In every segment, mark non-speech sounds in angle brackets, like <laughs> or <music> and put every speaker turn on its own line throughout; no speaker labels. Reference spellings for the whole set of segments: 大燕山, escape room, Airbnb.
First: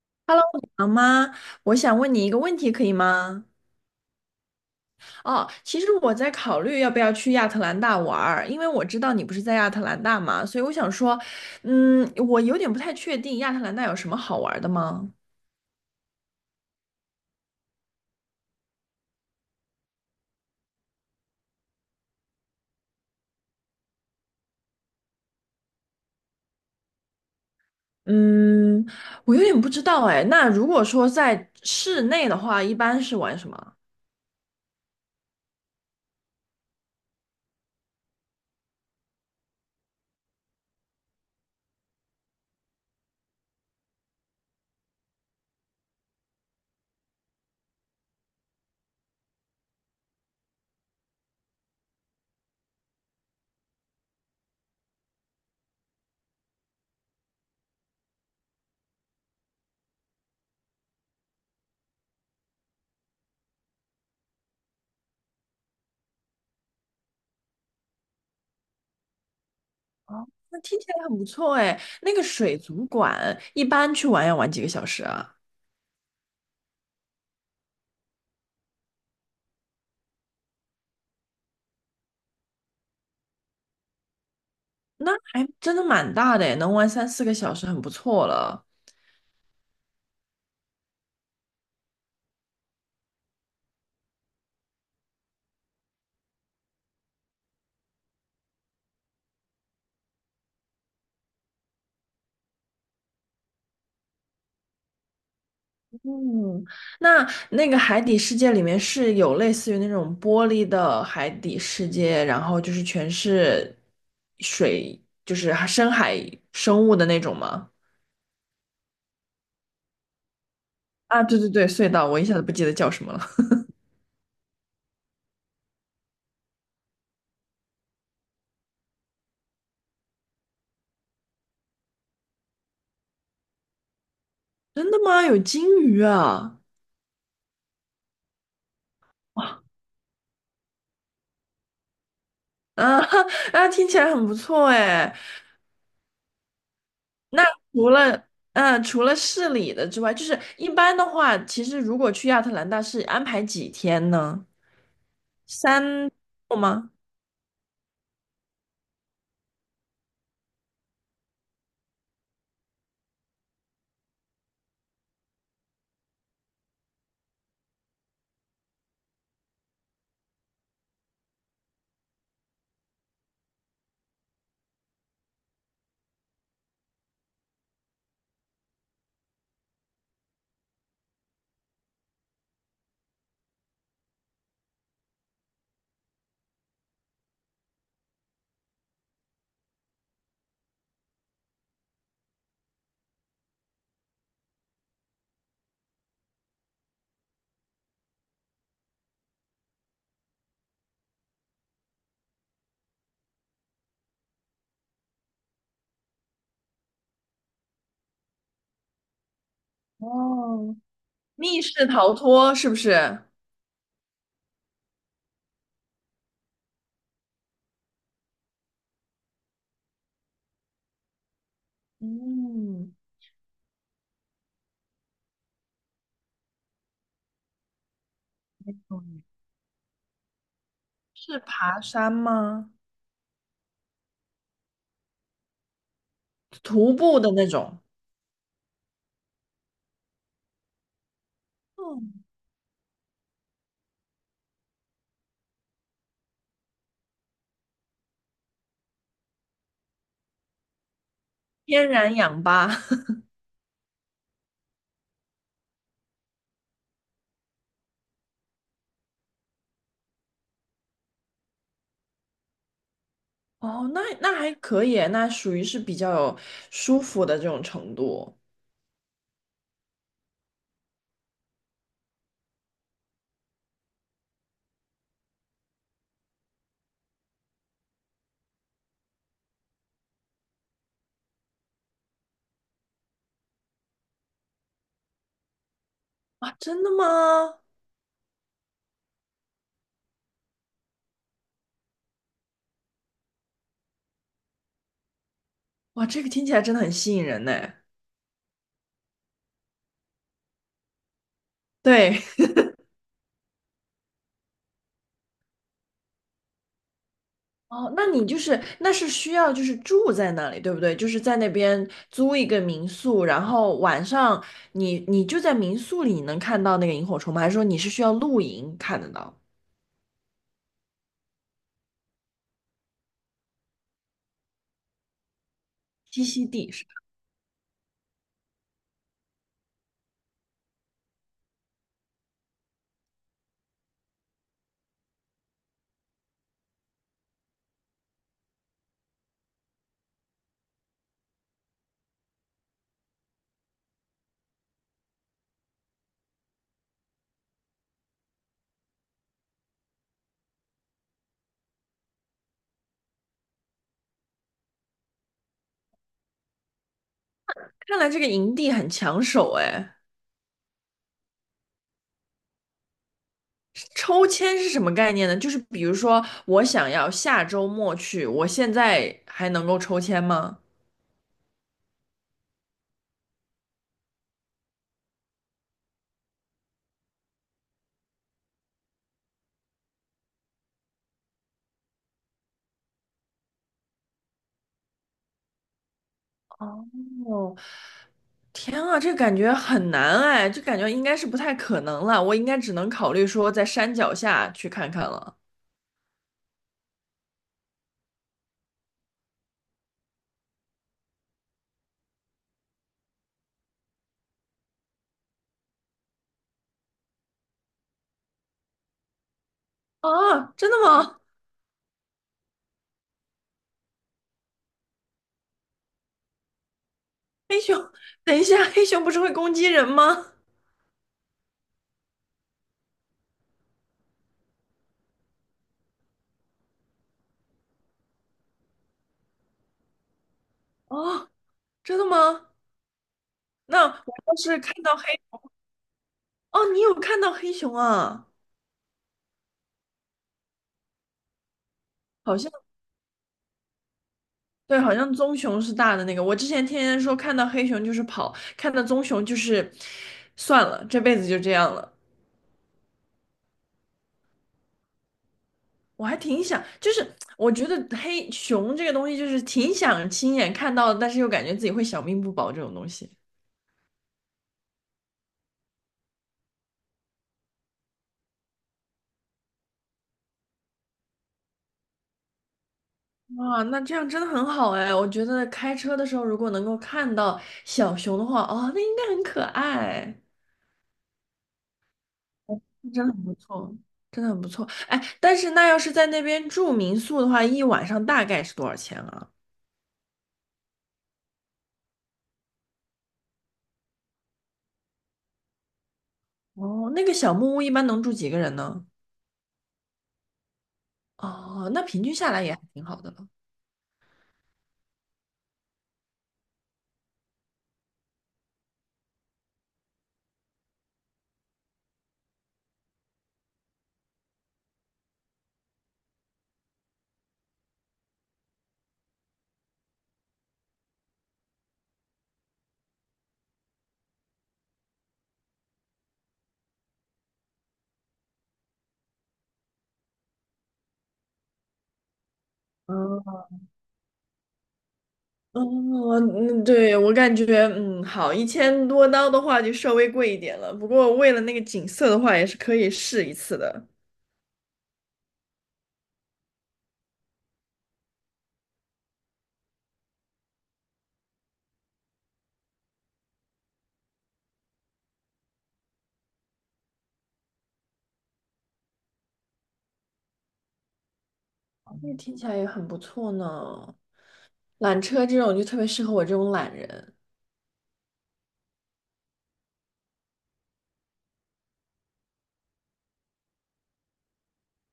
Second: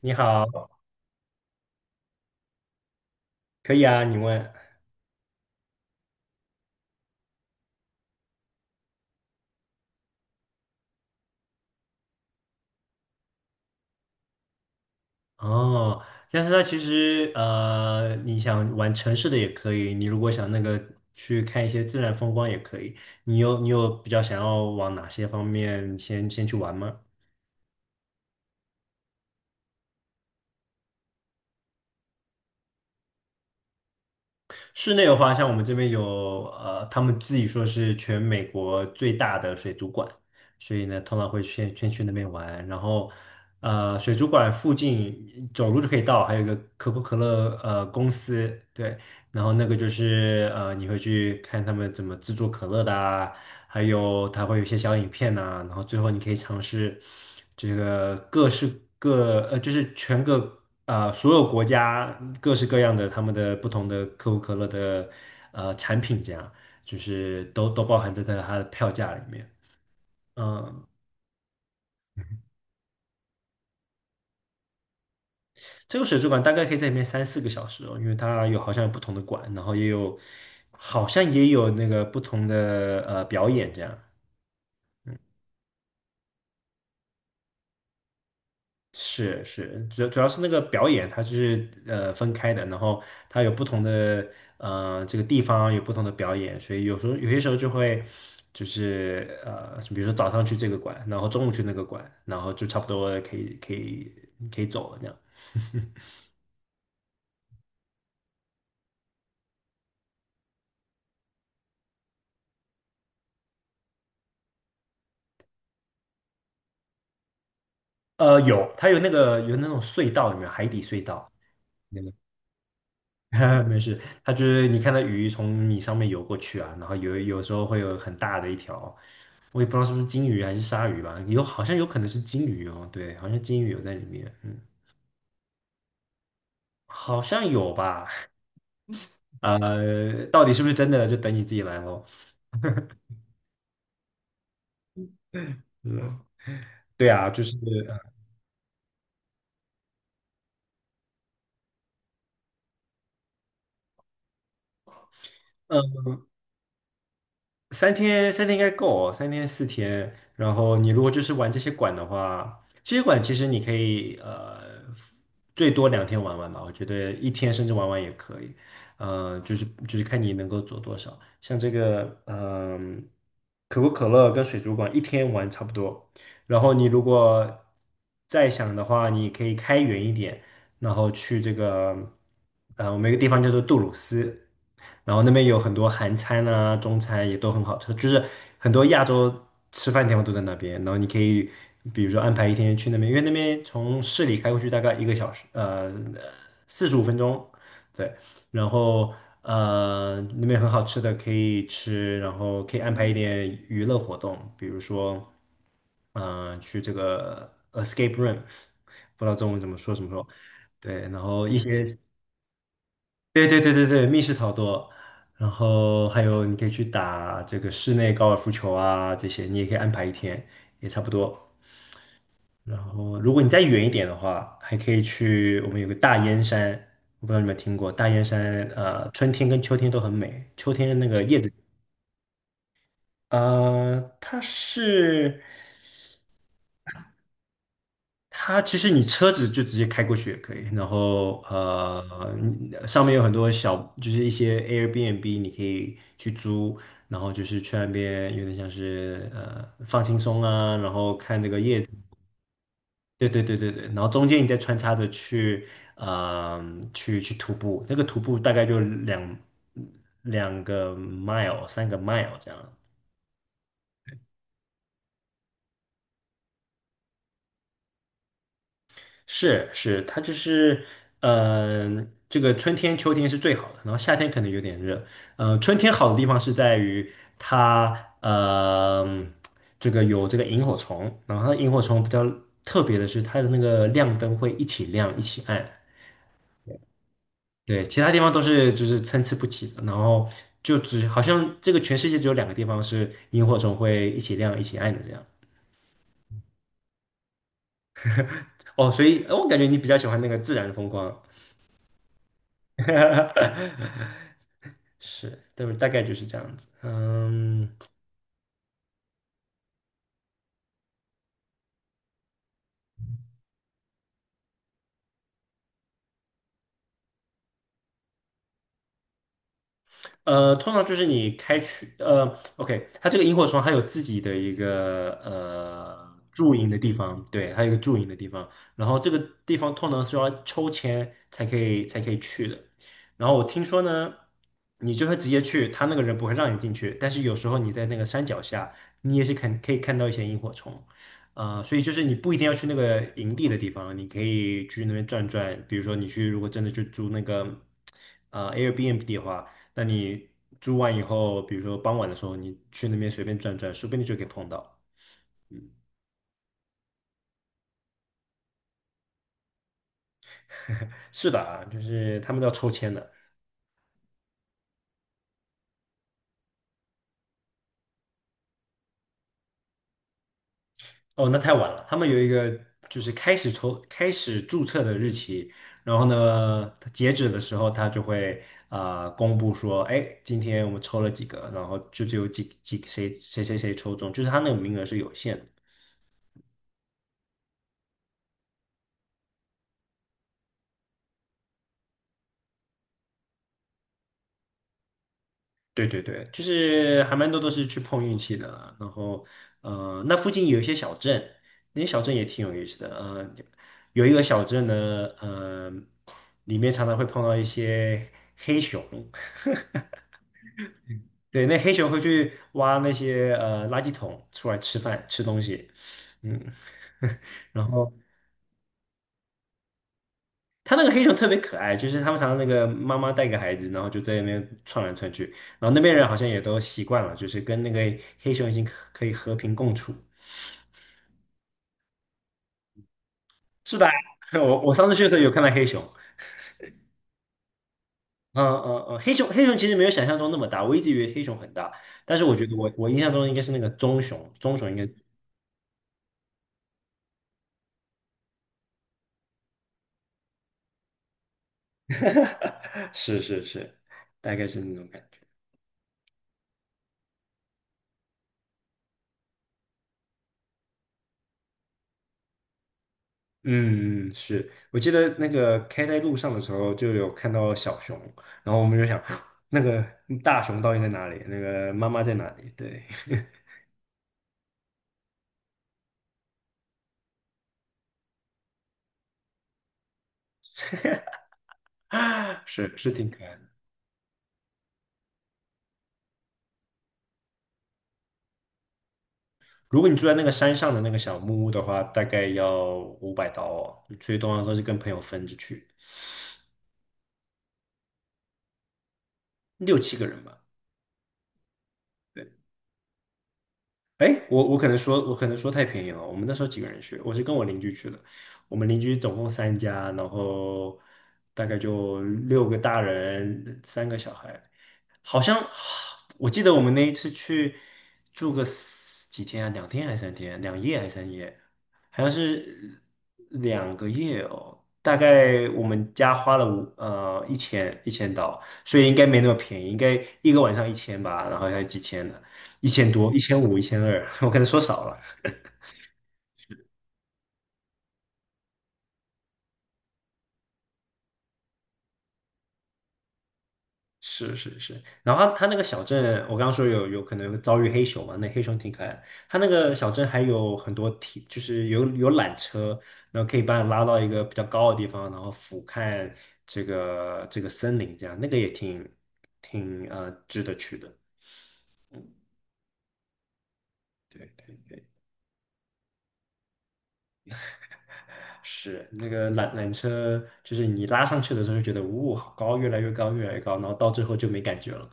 你
Hello，
好，
你好吗？我想问你一个问题，可以吗？
可以啊，你问。
哦，其实我在考虑要不要去亚特兰大玩儿，因为我知道你不是在亚特兰大嘛，所以我想说，我有点不太确定亚特兰大有什么好玩儿的吗？
哦，但是它其实你想玩城市的也可以，你如果想那个去看一些自然风光也可以。你有比较想要往哪些方面先去玩吗？
嗯，我有点不知道哎。那如果说在室内的话，一般是玩什么？
室内的话，像我们这边有他们自己说是全美国最大的水族馆，所以呢，通常会先去那边玩，然后水族馆附近走路就可以到，还有一个可口可乐公司，对，然后那个就是你会去看他们怎么制作可乐的啊，还有它会有一些小影片呐、然后最后你可以尝试这个各式各呃，就是全个。呃，所有国家各式各样的他们的不同的可口可乐的产品，这样就是都包含在它的票价里面。
哦，那听
嗯，
起来很不错哎。那个水族馆一般去玩要玩几个小时啊？
这个水族馆大概可以在里面三四个小时哦，因为它有好像有不同的馆，然后也有好像也有那个不同的表演这样。
那还真的蛮大的哎，能玩三四个小时很不错了。
是是，主要是那个表演它是分开的，然后它有不同的这个地方有不同的表演，所以有些时候就会就是比如说早上去这个馆，然后中午去那个馆，然后就差不多可以走了那样。
嗯，那那个海底世界里面是有类似于那种玻璃的海底世界，然后就是全是水，就是深海生物的那种吗？
有它有那个有那种隧道，里面海底隧
啊，
道？
对对对，隧道，我一下子不记得叫什么了。<laughs>
<laughs> 没事，它就是你看到鱼从你上面游过去啊，然后有时候会有很大的一条，我也不知道是不是金鱼还是鲨鱼吧，有好像有可能是金鱼哦，对，好像金鱼有在里面，嗯，
真的吗？有金鱼啊？
好像有吧，到底是不是真的就等你自己来咯。
啊 <laughs> 啊，听起来很不错哎。
嗯，对啊，就
那
是，
除了除了市里的之外，就是一般的话，其实如果去亚特兰大是安排几天呢？
嗯。
3周吗？
三天应该够哦，三天四天。然后你如果就是玩这些馆的话，这些馆其实你可以最多2天玩玩吧，我觉得一天甚至玩玩也可以。就是看你能够做多少。像这个嗯、可口可乐跟水族馆一天玩差不多。然后你如果再想的话，你可以开远一点，然后去这个我们有一个地方叫做杜鲁斯。然后那边有很多韩餐啊、中餐也都很好吃，就是很多亚洲吃饭地方都在那边。然后你可以比如说安排一天去那边，因为那边从市里开过去大概1个小时，45分钟，对。然后那边很好吃的可以吃，然后可以安排一点娱乐活动，比如说嗯、去这个 escape room，不知道中文怎么说什么说，
哦，
对，然后一
密室
些。
逃脱是不是？
对对对对对，密室逃脱，然后还有你可以去打这个室内高尔夫球啊，这些你也可以安排一天，也差不多。然
嗯，
后如果你再远一点的话，还可以去我们有个大燕山，我不知道你们听过大燕山，
嗯，
春天跟秋天都很美。
是爬山吗？
呃，它是。
徒步的那种，
它其实你车子就直接开过去也可以，然后
嗯，
你上面有很多小，就是一些 Airbnb 你可以去租，然后就是去那边有点像是放轻松啊，然后看这个叶子，
天然氧吧。<laughs>
对对对对对，然后中间你再穿插着去呃去徒步，那个徒步大概就两个 mile 3 mile 这样，
哦，那还可以，那属于是比较有舒服的这种程度。
是是，它就是，嗯，这个春天、秋天是最好的，然后夏天可能有点热。嗯，春天好的地方是在于它，嗯，这个有这个萤火虫，然后它萤火虫比较特别的是它的那个亮灯会一起亮一起暗，
哇，真的吗？
对，其他地方都是就是参差不齐的，然后就只好像这个全世界只有2个地方是萤火虫会一起亮一起暗的这样。
哇，这个听起来真的很吸引人呢。
哦，所以我感觉你比较喜欢那个自然风光。
对，
<laughs> 是，对，大概就是这样子。嗯，
<laughs> 哦，那你就是那是需要就是住在那里，对不对？就是在那边租一个民宿，然后晚上你就在民宿里能看到那个萤火虫吗？还是说你是需要露营看得到？
通常就是你开去，OK，它这个萤火虫还有自己的一个
栖息
驻营
地
的
是吧，
地方，对，还有一个驻营的地方，然后这个地方通常是要抽签才可以去的。然后我听说呢，你就会直接去，他那个人不会让你进去，但是有时候你在那个山脚下，你也是看可以看到一些萤火虫，所以就是你不一定要去那个营地的地方，你可以去那边转转，比如说你去如果真的去租那个Airbnb 的话。那你住完以后，比如说傍晚的时候，你去那边随便转转，说不定就可以碰到。
看来这个营地很抢手哎。
是的啊，就是他们都要抽签的。
抽签是什么概念呢？就是比如说，我想要下周末去，我现在还能够抽签吗？
哦，那太晚了，他们有一个就是开始抽、开始注册的日期，然后呢，它截止的时候，他就会啊公布说，哎，今天我们抽了几个，然后就只有几几谁谁谁谁抽中，就是他那个名额是有限的。
哦，天啊，这感觉很难哎，就感觉应该是不太可能了。我应该只能考虑说在山脚下去看看了。
对对对，就是还蛮多都是去碰运气的啦。然后，那附近有一些小镇，那些小镇也挺有意思的。有一个小镇呢，呃，里面常常会碰到一些，
啊，真的
<laughs>
吗？
对，那黑熊会去挖那些垃圾桶出来吃饭吃东西，嗯，<laughs>
黑
然后
熊，等一下，黑熊不是会攻击人吗？
它那个黑熊特别可爱，就是他们常常那个妈妈带个孩子，然后就在那边窜来窜去，然后那边人好像也都习惯了，就是跟那个黑熊已经可以和平共处。
哦，真的吗？
是
那
吧？
我
<laughs>
要是
我
看
我上次
到
去
黑，
的时候有看到黑熊，
哦，你有看到黑熊啊？
嗯嗯嗯，黑熊其实没有想象中那么大，我一直以为黑熊很大，但是我
好
觉
像。
得我印象中应该是那个棕熊，棕熊应
对，
该
好像棕熊是大的那个。我之前天天说看到黑熊就是跑，看到棕熊就是算了，这辈子就这样了。
<laughs> 是是是，大概是那种感觉。嗯
我还挺想，就是我觉得黑熊这个东西，就是挺想亲眼看到的但是又感觉自己会小命不保这种东西。
嗯，是我记得那个开在路上的时候就有看到小熊，然后我们就想 <gasps> 那个大熊到底在哪里？那个妈妈在哪里？对，
哇，那这样真的很好哎！我觉得开车的时候如果能够看到小熊的话，哦，那应该很可爱，
<laughs> 是是
真
挺
的很
可爱
不
的。
错，真的很不错。哎，但是那要是在那边住民宿的话，一晚上大概是多少钱啊？
如果你住在那个山上的那个小木屋的话，大概要500刀哦，所以通常都是跟朋友分着去。
哦，那个小木屋一般能住几个人呢？
6、7个人吧。
哦，那平均下
对，
来也还挺好的了。
哎，我可能说太便宜了。我们那时候几个人去，我是跟我邻居去的。我们邻居总共3家，然后大概就6个大人，3个小孩。好像我记得我们那一次去住个四几天啊，2天还是3天，2夜还是3夜，好像是2个月哦。大概我们家花了一千刀，所以应该没那么便宜，应该一个晚上一千吧，然后还有几千呢，1000多、一千
嗯
五、1200，<laughs> 我可能说少了。
哦，嗯嗯，对，我感觉，好，一千多刀的话就稍微贵一点了，不过为了那个景色的话，也是可以试一次的。
是是是，然后他那个小镇，我刚刚说有可能遭遇黑熊嘛，那黑熊挺可爱的。它那个小镇还有很多铁，就是有缆车，然后可以把你拉到一个比较高的地方，然后俯瞰这个森林，这样那个也挺值得去的。
那听起来也很不错呢。
对对，
缆车这种就特别适合我这种懒人。
是那个缆车，就是你拉上去的时候就觉得，呜、好高，越来越高，越来越高，然后到最后就没感觉了。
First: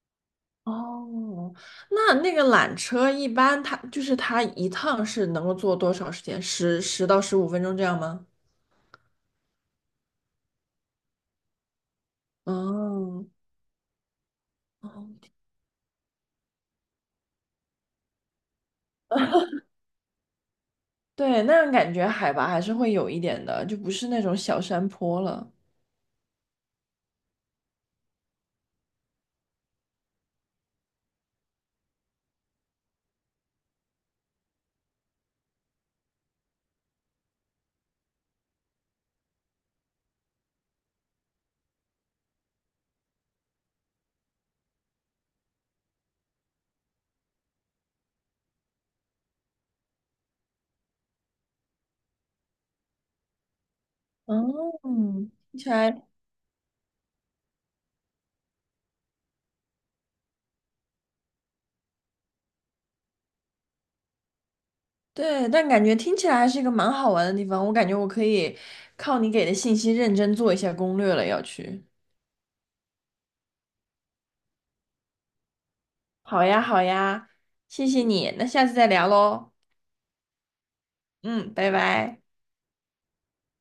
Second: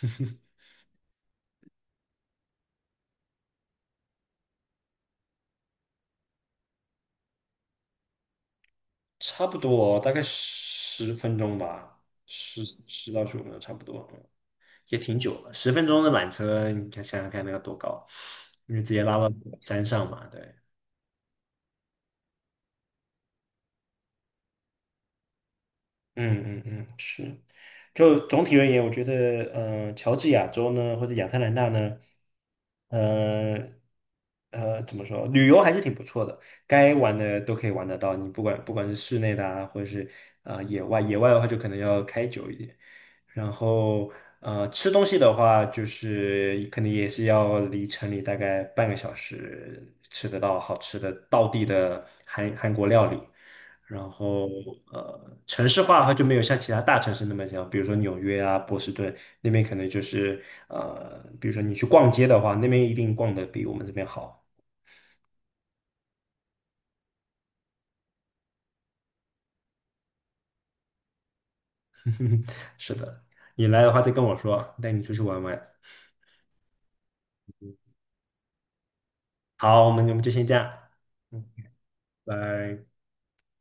<laughs>
哦，那个缆车一般它一趟是能够坐多少时间？十到十五分钟这样吗？
差不多大概10分钟吧，十十到
哦，
十五分钟差不多，嗯也
哦
挺久了。十分钟的缆车，你看想想看那要多高，因为直接拉到山上嘛，对。
对，那样感觉海拔还是会有一点的，就不是那种小山坡了。
嗯嗯嗯，是。就总体而言，我觉得，乔治亚州呢，或者亚特兰大呢，呃怎么说，旅游还是挺不错的，该玩的都可以玩得到。你不管是室内的啊，或者是野外，野外的话就可能要开久一点。然后吃东西的话，就是可能也是要离城里大概半个小时吃得到好吃的道地的韩国料理。然后
嗯，听
城
起
市化
来
的话就没有像其他大城市那么强，比如说纽约啊、波士顿那边可能就是比如说你去逛街的话，那边一定逛的比我们这边好。
对，但感觉听起来还是一个蛮好玩的地方。我感觉我可以靠你给的信息认真做一下攻略了，要去。
<laughs> 是的，你来的话再跟我说，带你出去玩玩。
好呀，好呀，谢谢你，那下次再聊喽。
好，我们就先这样，嗯，
嗯，拜拜。
拜。